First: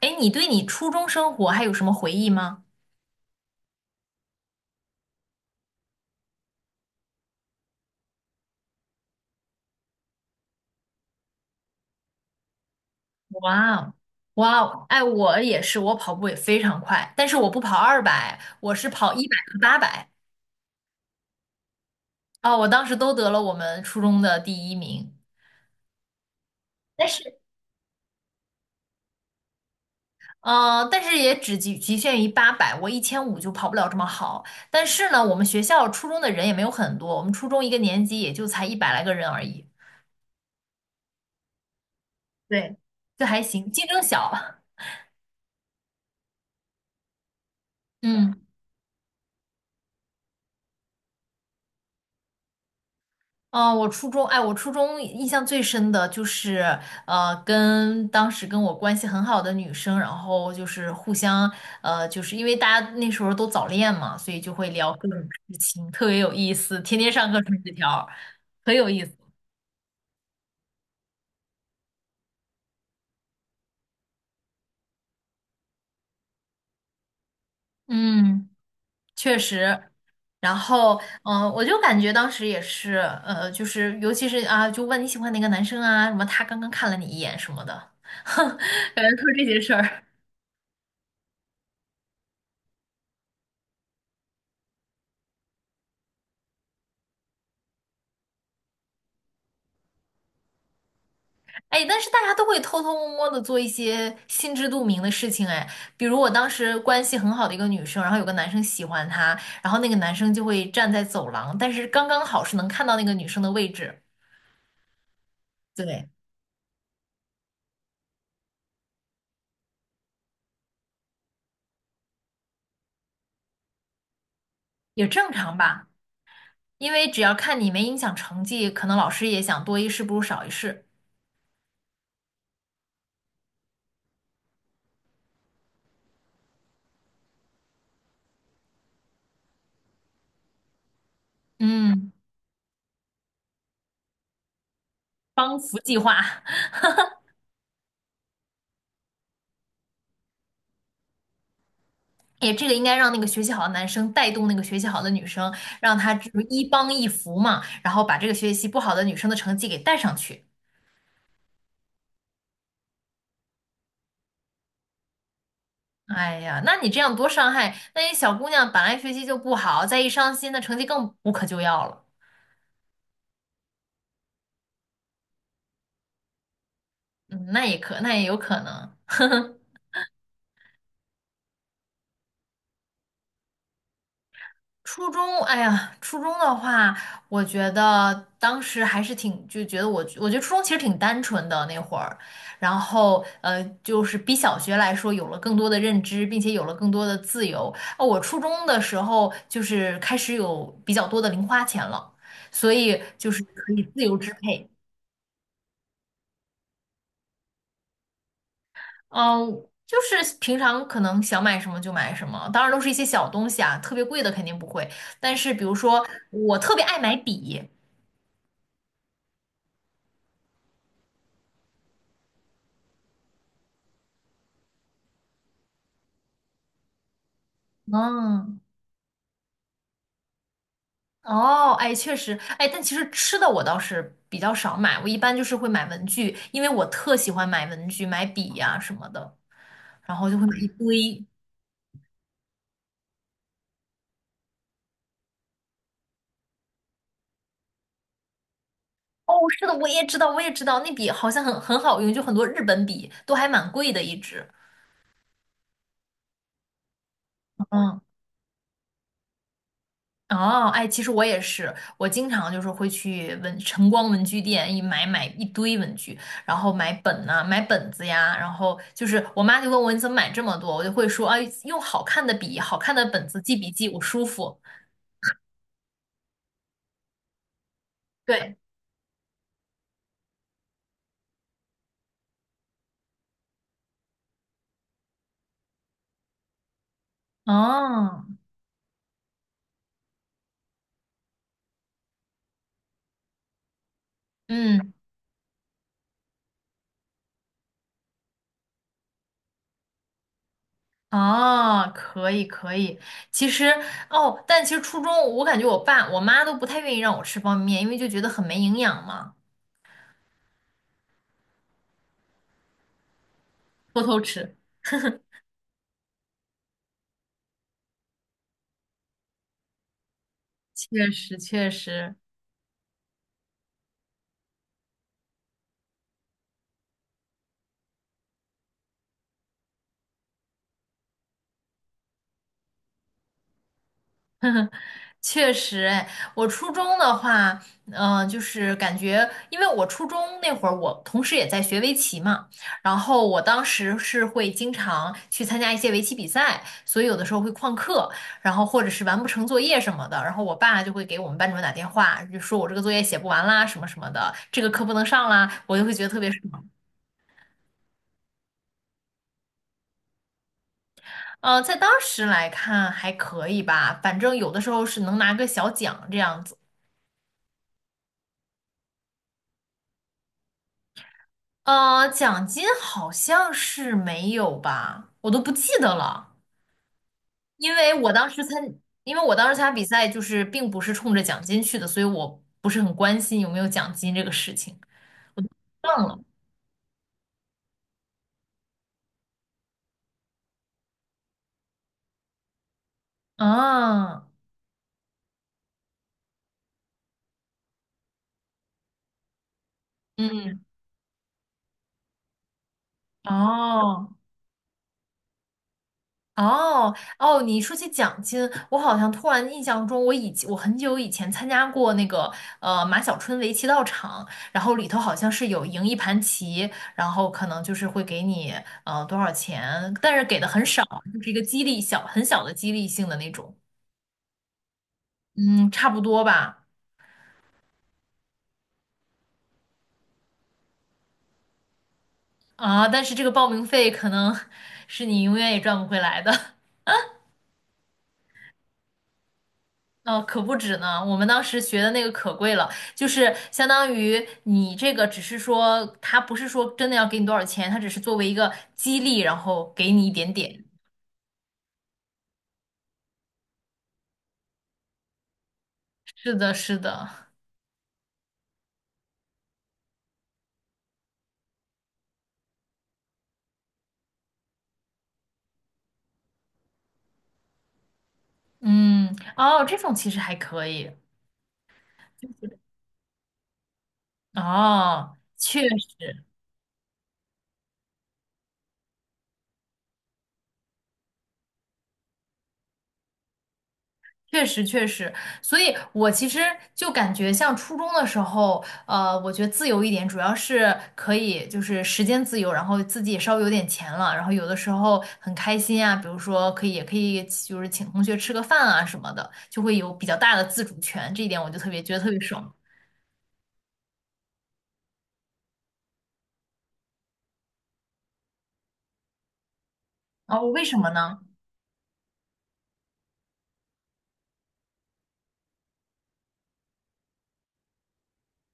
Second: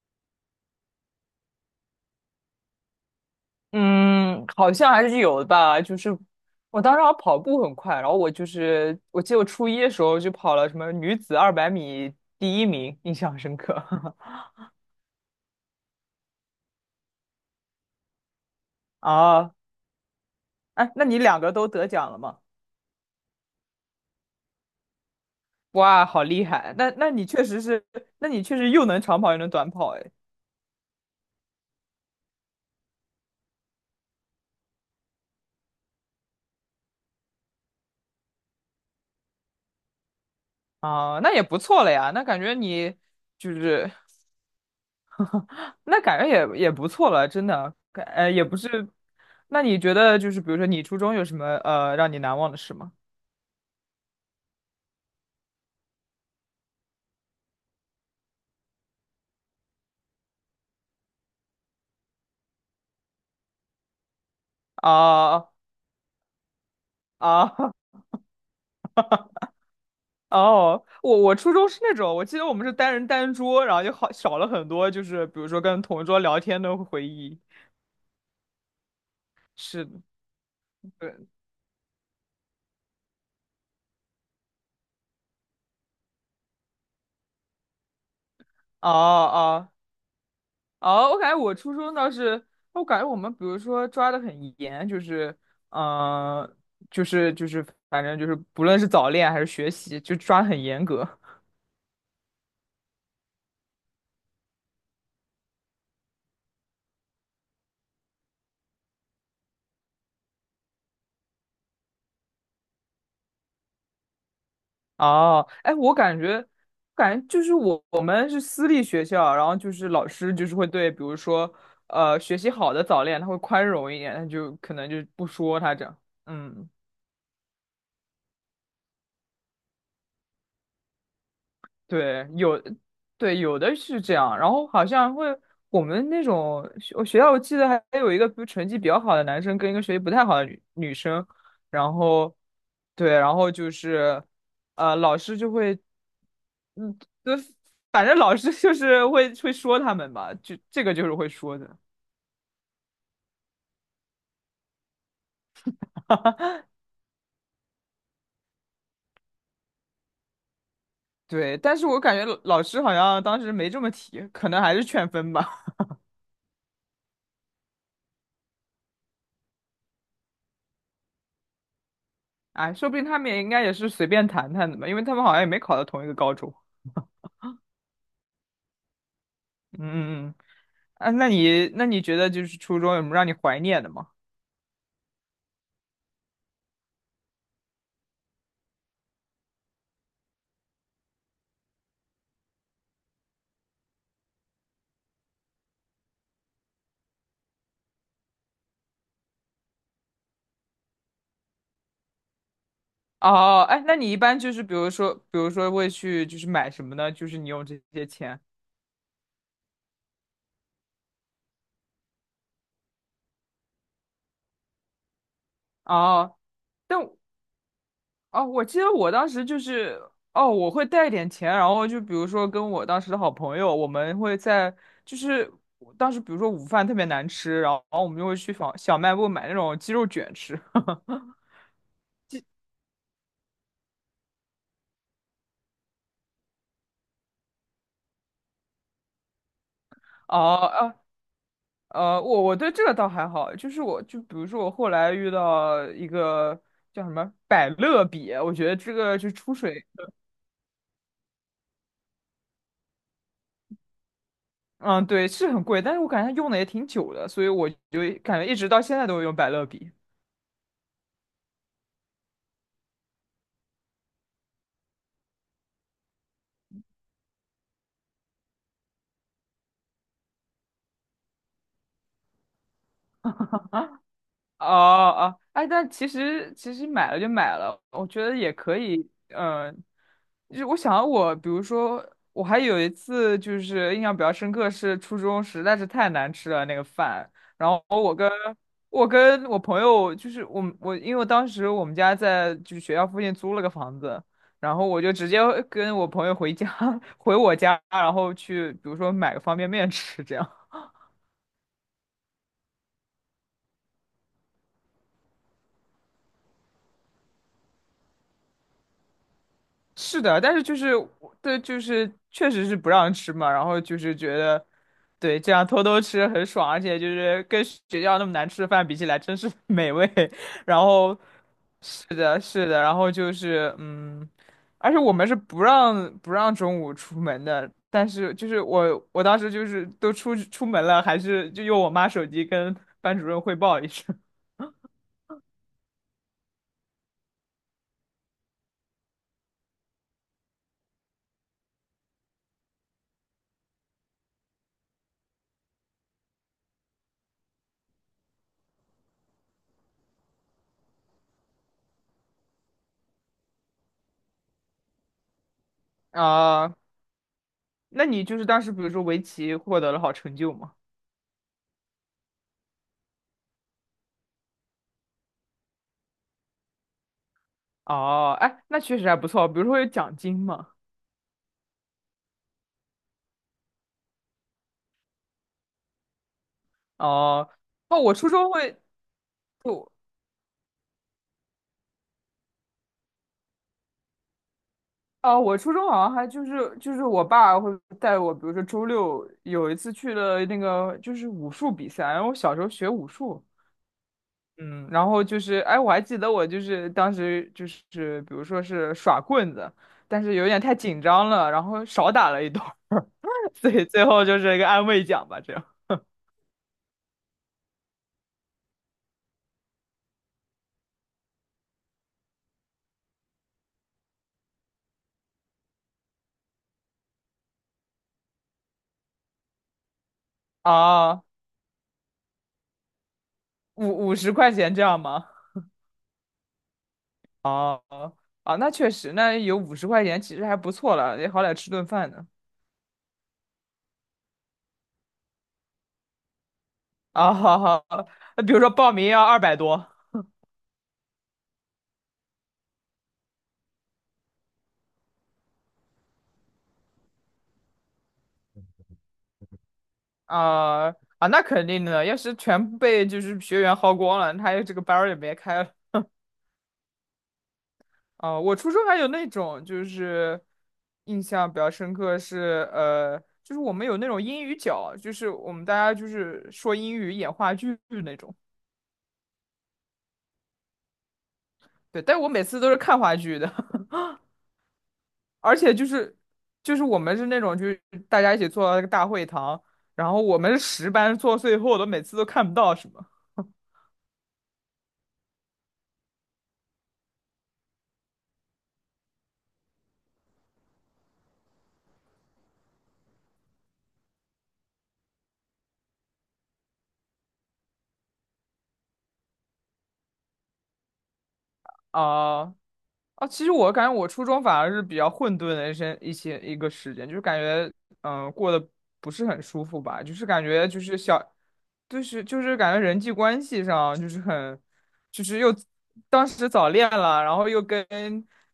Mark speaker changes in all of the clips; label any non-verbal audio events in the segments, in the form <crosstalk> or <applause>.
Speaker 1: 哎，你对你初中生活还有什么回忆吗？
Speaker 2: 嗯，好像还是有的吧。就是我当时好像跑步很快，然后我就是我记得我初一的时候就跑了什么女子200米第一名，印象深
Speaker 1: 哇
Speaker 2: 刻。
Speaker 1: 哦，
Speaker 2: <laughs>
Speaker 1: 哇哦，哎，我也是，我跑步也非常快，但是我不跑200，我是跑一百
Speaker 2: 啊，
Speaker 1: 和八百。
Speaker 2: 哎，那你两个都得奖了吗？
Speaker 1: 啊，我当时都得了我们初中的第一名，
Speaker 2: 哇，好厉害！那
Speaker 1: 但
Speaker 2: 那你
Speaker 1: 是，
Speaker 2: 确实是，那你确实又能长跑又能短跑，哎，
Speaker 1: 但是也只局限于八百，我1500就跑不了这么好。但是呢，我们学校初中的人也没有很多，我们初中一个年级也就才一百来个人而已，
Speaker 2: 啊，那也不错了呀。那感觉
Speaker 1: 对，
Speaker 2: 你
Speaker 1: 就还
Speaker 2: 就
Speaker 1: 行，竞
Speaker 2: 是，
Speaker 1: 争小。<laughs>
Speaker 2: 那感觉也不错了，真的。
Speaker 1: 嗯。
Speaker 2: 也不是。那你觉得就是，比如说你初中有什么让你难忘的事吗？
Speaker 1: 嗯，我初中，哎，我初中印象最深的就是，跟当时跟我关系很好的女生，然后就是互相，就是因为大家那时候都早恋嘛，所以就会聊各种
Speaker 2: 啊、
Speaker 1: 事情，特别有意思，天天上课
Speaker 2: 啊
Speaker 1: 传纸条，很有意思。
Speaker 2: 哦，我初中是那种，我记得我们是单人单桌，然后就好少了很多，就是比如说跟同桌聊天的回忆。
Speaker 1: 嗯，确
Speaker 2: 是
Speaker 1: 实。
Speaker 2: 的，
Speaker 1: 然后，
Speaker 2: 对，
Speaker 1: 我就感觉当时也是，就是尤其是啊，就问你喜欢哪个男生啊，什么他刚刚看了你一眼什么的，<laughs>
Speaker 2: 哦
Speaker 1: 感觉都是这些
Speaker 2: 哦
Speaker 1: 事儿。
Speaker 2: 哦，我感觉我初中倒是，我感觉我们比如说抓的很严，就是嗯、呃就是就是反正就是不论是早恋还是学习，就抓得很严格。
Speaker 1: 哎，但是大家都会偷偷摸摸的做一些心知肚明的事情，哎，比如我当时关系很好的一个女生，然后有个男生喜欢她，然后那个男生就会站在走廊，但是刚刚好是能看到那个女生的位置，
Speaker 2: 哦，哎，我
Speaker 1: 对，
Speaker 2: 感觉，感觉就是我们是私立学校，然后就是老师就是会对，比如说，学习好的早恋，他会宽容一点，他就可能就
Speaker 1: 也
Speaker 2: 不
Speaker 1: 正常
Speaker 2: 说他这
Speaker 1: 吧，
Speaker 2: 样。嗯
Speaker 1: 因为只要看你没影响成绩，可能老师也想多一事不如少一事，
Speaker 2: 对，有，对，有的是这样，然后好像会我们那种我学校，我记得还有一个比如成绩比较好的男生跟一个学习不太好的女生，然
Speaker 1: 嗯，
Speaker 2: 后对，然后就是老师就
Speaker 1: 帮扶
Speaker 2: 会
Speaker 1: 计划。<laughs>
Speaker 2: 嗯，对，反正老师就是会说他们吧，就这个就是会说的，
Speaker 1: 也这个应该让那个学习好的男生带动那个学习好的女生，让她就是一
Speaker 2: <laughs>
Speaker 1: 帮一扶嘛，然后把这个学习不好的女生的成绩给带上去。
Speaker 2: 对，但是我感觉老师好像当时没这么提，可能还是劝分吧，
Speaker 1: 哎呀，那你这样多伤害，那些小姑娘本来学习就不好，再一伤心，那成绩更无可救药了。
Speaker 2: <laughs> 哎，说不定他们也应该也是随便谈谈的吧，因为他们好像也没考到同一个高中，
Speaker 1: 嗯，那也有可能。<laughs>
Speaker 2: <laughs> 嗯嗯嗯。啊，那你觉得就是初中有什么让你怀念的吗？
Speaker 1: 哎呀，初中的话，我觉得当时还是挺，就觉得我，我觉得初中其实挺单纯的那会儿，然后就是比小学来说有了更多的认知，并且有了更多的自由。哦，我初中的时候就是开始有比较多的零花钱了，所以就是
Speaker 2: 哦，
Speaker 1: 可以
Speaker 2: 哎，那
Speaker 1: 自
Speaker 2: 你
Speaker 1: 由
Speaker 2: 一
Speaker 1: 支
Speaker 2: 般就是
Speaker 1: 配。
Speaker 2: 比如说会去就是买什么呢？就是你用这些钱。
Speaker 1: 嗯，就是平常可能想买什么就买什么，当然都是一些小东西啊，特别贵的肯定不会。但是比如说，
Speaker 2: 哦，
Speaker 1: 我特别爱
Speaker 2: 但
Speaker 1: 买笔，
Speaker 2: 哦，我记得我当时就是哦，我会带一点钱，然后就比如说跟我当时的好朋友，我们会在就是我当时比如说午饭特别难吃，然后我们就会去
Speaker 1: 嗯，
Speaker 2: 小卖部买那种鸡肉卷吃。<laughs>
Speaker 1: 哦，哎，确实。哎，但其实吃的我倒是比较少买，我一般就是会买文具，因为我特喜欢买文具、买笔呀、什么的，然后就
Speaker 2: 哦，
Speaker 1: 会买一
Speaker 2: 哦
Speaker 1: 堆。
Speaker 2: 我对这个倒还好，就是我就比如说我后来遇到一个叫什么百乐笔，我觉得这个就
Speaker 1: 哦，
Speaker 2: 出
Speaker 1: 是的，
Speaker 2: 水，
Speaker 1: 我也知道，我也知道，那笔好像很好用，就很多日本笔都还蛮贵的一支。
Speaker 2: 嗯，对，是很贵，但是我感觉它用的也挺久的，所以我
Speaker 1: 嗯。
Speaker 2: 就感觉一直到现在都用百乐笔。
Speaker 1: 哦，哎，其实我也是，我经常就是会去文晨光文具店一买买一堆文具，然后买本呐、买本子呀，然后就是我妈就问我你怎么买这么多，我就会说啊，用好看的笔、好看的本子记笔记，我舒服。
Speaker 2: 哦哦，哎，但其实买了就买了，我觉得也
Speaker 1: 对，
Speaker 2: 可以，就是我想我，比如说我还有一次就是印象比较深刻，是初中实在是太难吃了那个饭，然后
Speaker 1: 哦，
Speaker 2: 我朋友就是我们我因为我当时我们家在就是学校附近租了个房子，然后
Speaker 1: 嗯，
Speaker 2: 我就直接跟我朋友回家 <laughs> 回我家，然后去比如说买个方便面吃这样。
Speaker 1: 哦，可以可以。其实哦，但其实初中我感觉我爸我妈都不太愿意让我吃方便面，因为就觉得很没营养嘛，
Speaker 2: 是的，但是就是对，就是确实是不让吃嘛，然后就
Speaker 1: 偷
Speaker 2: 是
Speaker 1: 偷
Speaker 2: 觉
Speaker 1: 吃。
Speaker 2: 得，对，这样偷偷吃很爽，而且就是跟学校那么难吃的饭比起来，真是 <laughs> 美味。<laughs> 然
Speaker 1: 确
Speaker 2: 后，
Speaker 1: 实确
Speaker 2: 是
Speaker 1: 实。
Speaker 2: 的，是的，然后就是而且我们是不让中午出门的，但是就是我当时就是都出去出门了，还是就用我妈手机跟班主任汇报一声
Speaker 1: <laughs> 确实。哎，我初中的话，就是感觉，因为我初中那会儿，我同时也在学围棋嘛，然后我当时是会经常去参加一些围棋比赛，所以有的时候会旷课，然后或者是完不成作业什么的，然后我爸就会给我们班主任打电话，就说我这个作业写不完啦，什么什么的，这个课不能上啦，我就会觉得特
Speaker 2: <laughs>
Speaker 1: 别爽。
Speaker 2: 啊。那你就是当时比如说围棋获得了好成就吗？
Speaker 1: 在当时来看还可以吧，反正有的时候是能拿个小奖这样子。
Speaker 2: 哦，哎，那确实还不错，比如说有奖金嘛。
Speaker 1: 奖金好像是没有吧，我都不记得了，
Speaker 2: 哦，
Speaker 1: 因为
Speaker 2: 哦，
Speaker 1: 我当时参，因为我当时参加比
Speaker 2: 我
Speaker 1: 赛就是并不是冲着奖金去的，所以我不是很关心有没有奖金这个事情，
Speaker 2: 哦，我初中好
Speaker 1: 忘
Speaker 2: 像
Speaker 1: 了
Speaker 2: 还就是我爸会带我，比如说周六有一次去了那个就是武术比赛，然后我小时候学武术，
Speaker 1: 啊，
Speaker 2: 嗯，然后就是哎，我还记得我就是当时就是比如说是耍棍子，但是有点
Speaker 1: 嗯，
Speaker 2: 太紧张了，然后少打了一段儿，<laughs> 所以最
Speaker 1: 哦。
Speaker 2: 后就是一个安慰奖吧，这样
Speaker 1: 哦哦，你说起奖金，我好像突然印象中，我很久以前参加过那个马小春围棋道场，然后里头好像是有赢一盘棋，然后可能就是会给你多少钱，但是给的很少，就
Speaker 2: 啊，
Speaker 1: 是一个激励小很小的激励性的那种，
Speaker 2: 五十块钱这样吗？
Speaker 1: 嗯，差不多吧，
Speaker 2: 哦啊，哦那确实，那有五十块钱其实还不错了，也好歹吃顿饭呢。
Speaker 1: 啊，但是这个报名费可能 <laughs> 是你永远也赚不回来的。<laughs>
Speaker 2: 啊，好好，那比如说报名要200多
Speaker 1: 哦，可不止呢。我们当时学的那个可贵了，就是相当于你这个只是说，他不是说真的要给你多少钱，他只是作为一个激励，然后给你一点点。
Speaker 2: 啊啊，那肯定的，要是全部被就是学员薅光了，他这个班儿也别开了。
Speaker 1: 是的，是的，
Speaker 2: 啊，我初中还有那种就是印象比较深刻是就是我们有那种英语角，就是我们大家就是说英语演话剧那种。
Speaker 1: 嗯，哦，这种其实还可以，
Speaker 2: 对，但我每次都是看话剧的。
Speaker 1: 哦，
Speaker 2: 而
Speaker 1: 确
Speaker 2: 且就
Speaker 1: 实，
Speaker 2: 是就是我们是那种就是大家一起坐到那个大会堂，然后我们是10班坐最后的，每次都看不到什么
Speaker 1: 确实确实，所以我其实就感觉像初中的时候，我觉得自由一点，主要是可以就是时间自由，然后自己也稍微有点钱了，然后有的时候很开心啊，比如说可以就是请同学吃个饭啊什么的，就会有比较大的自主权，这一点我就特别觉得特别
Speaker 2: 啊、
Speaker 1: 爽。
Speaker 2: 啊，其实我感觉我初中反而是比较混沌的一个时间，就是感觉过得不是很舒服吧，就是感
Speaker 1: 哦，为
Speaker 2: 觉
Speaker 1: 什
Speaker 2: 就
Speaker 1: 么
Speaker 2: 是
Speaker 1: 呢？
Speaker 2: 小，就是感觉人际关系上就是很，就是又当时早恋了，然后又跟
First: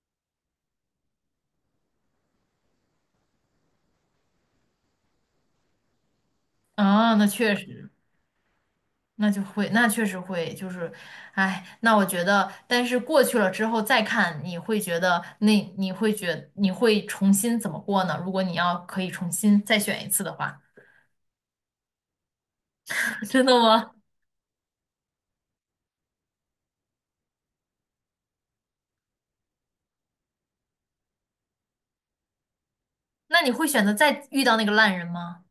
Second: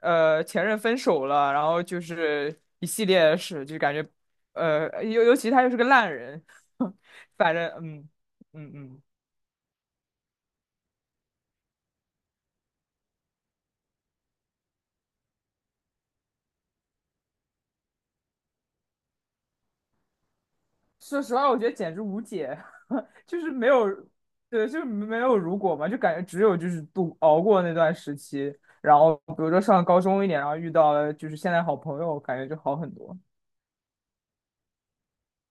Speaker 2: 前任分手了，然后就是一系列的事，就感觉尤其他又是个烂人，<laughs>
Speaker 1: 啊，那
Speaker 2: 反
Speaker 1: 确
Speaker 2: 正
Speaker 1: 实。
Speaker 2: 嗯嗯嗯。
Speaker 1: 那确实会，就是，哎，那我觉得，但是过去了之后再看，你会觉得那你会觉你会重新怎么过呢？如果你要可以重新再选一次的话，
Speaker 2: 说实话，我觉得简直无解，<laughs>
Speaker 1: <laughs>
Speaker 2: 就
Speaker 1: 真
Speaker 2: 是
Speaker 1: 的
Speaker 2: 没有，
Speaker 1: 吗？
Speaker 2: 对，就是没有如果嘛，就感觉只有就是熬过那段时期，然后比如说上高中一点，然后遇到了就是现在好朋友，感觉就好很多。
Speaker 1: 那你会选择再遇到那个烂人吗？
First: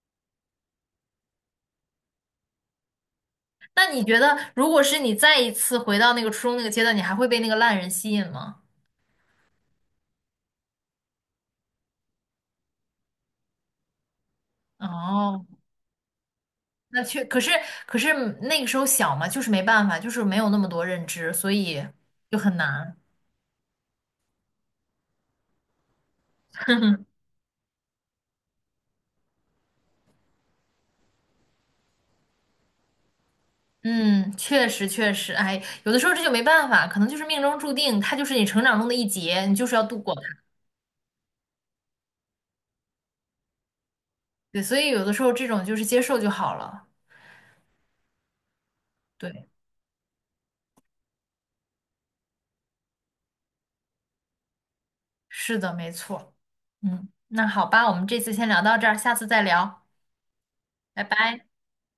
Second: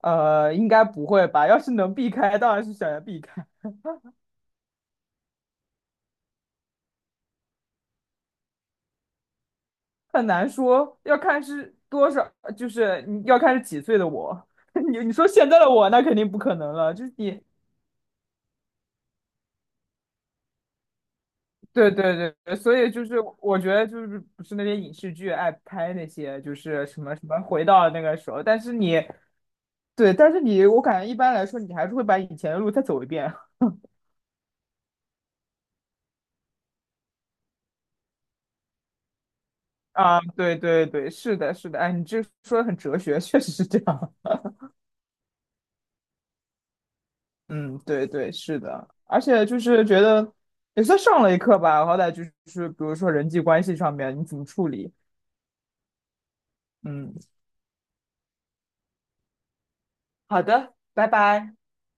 Speaker 2: 应该不会吧？要是能避开，当然是想要避开，
Speaker 1: 那你觉得，如果是你再一次回到那个初中那个阶段，你还会被那个烂人吸引吗？
Speaker 2: 很难说，要看是多少，就是你要看是几岁的我。<laughs> 你说
Speaker 1: 哦，
Speaker 2: 现在的我，那肯定不可能了，
Speaker 1: 那
Speaker 2: 就是
Speaker 1: 确，可
Speaker 2: 你
Speaker 1: 是可是那个时候小嘛，就是没办法，就是没有那么多认知，所以
Speaker 2: 对对对，
Speaker 1: 就很
Speaker 2: 对所以
Speaker 1: 难。
Speaker 2: 就是我觉得就是不是那些影视剧爱拍那些就是什么什么回到那个时候，但是你对，但是你我感觉一般来说你还是会把以前的路再走一遍
Speaker 1: 嗯，确实确实，哎，有的时候这就没办法，可能就是命中注定，它就是你成长中的一劫，你就是要度过它。
Speaker 2: 啊，对对对，是的是的，哎，你这说的很哲学，<laughs> 确实是这样，
Speaker 1: 对，所以有的时候这种就是接受就好了。
Speaker 2: <laughs> 嗯，对对是的，而且
Speaker 1: 对，
Speaker 2: 就是觉得也算上了一课吧，好歹就是比如说人际关系上面你怎么处理，
Speaker 1: 是的，没错。嗯，
Speaker 2: 嗯，
Speaker 1: 那好吧，我们这次先聊到这儿，下次再聊，
Speaker 2: 好的，
Speaker 1: 拜
Speaker 2: 拜
Speaker 1: 拜。
Speaker 2: 拜。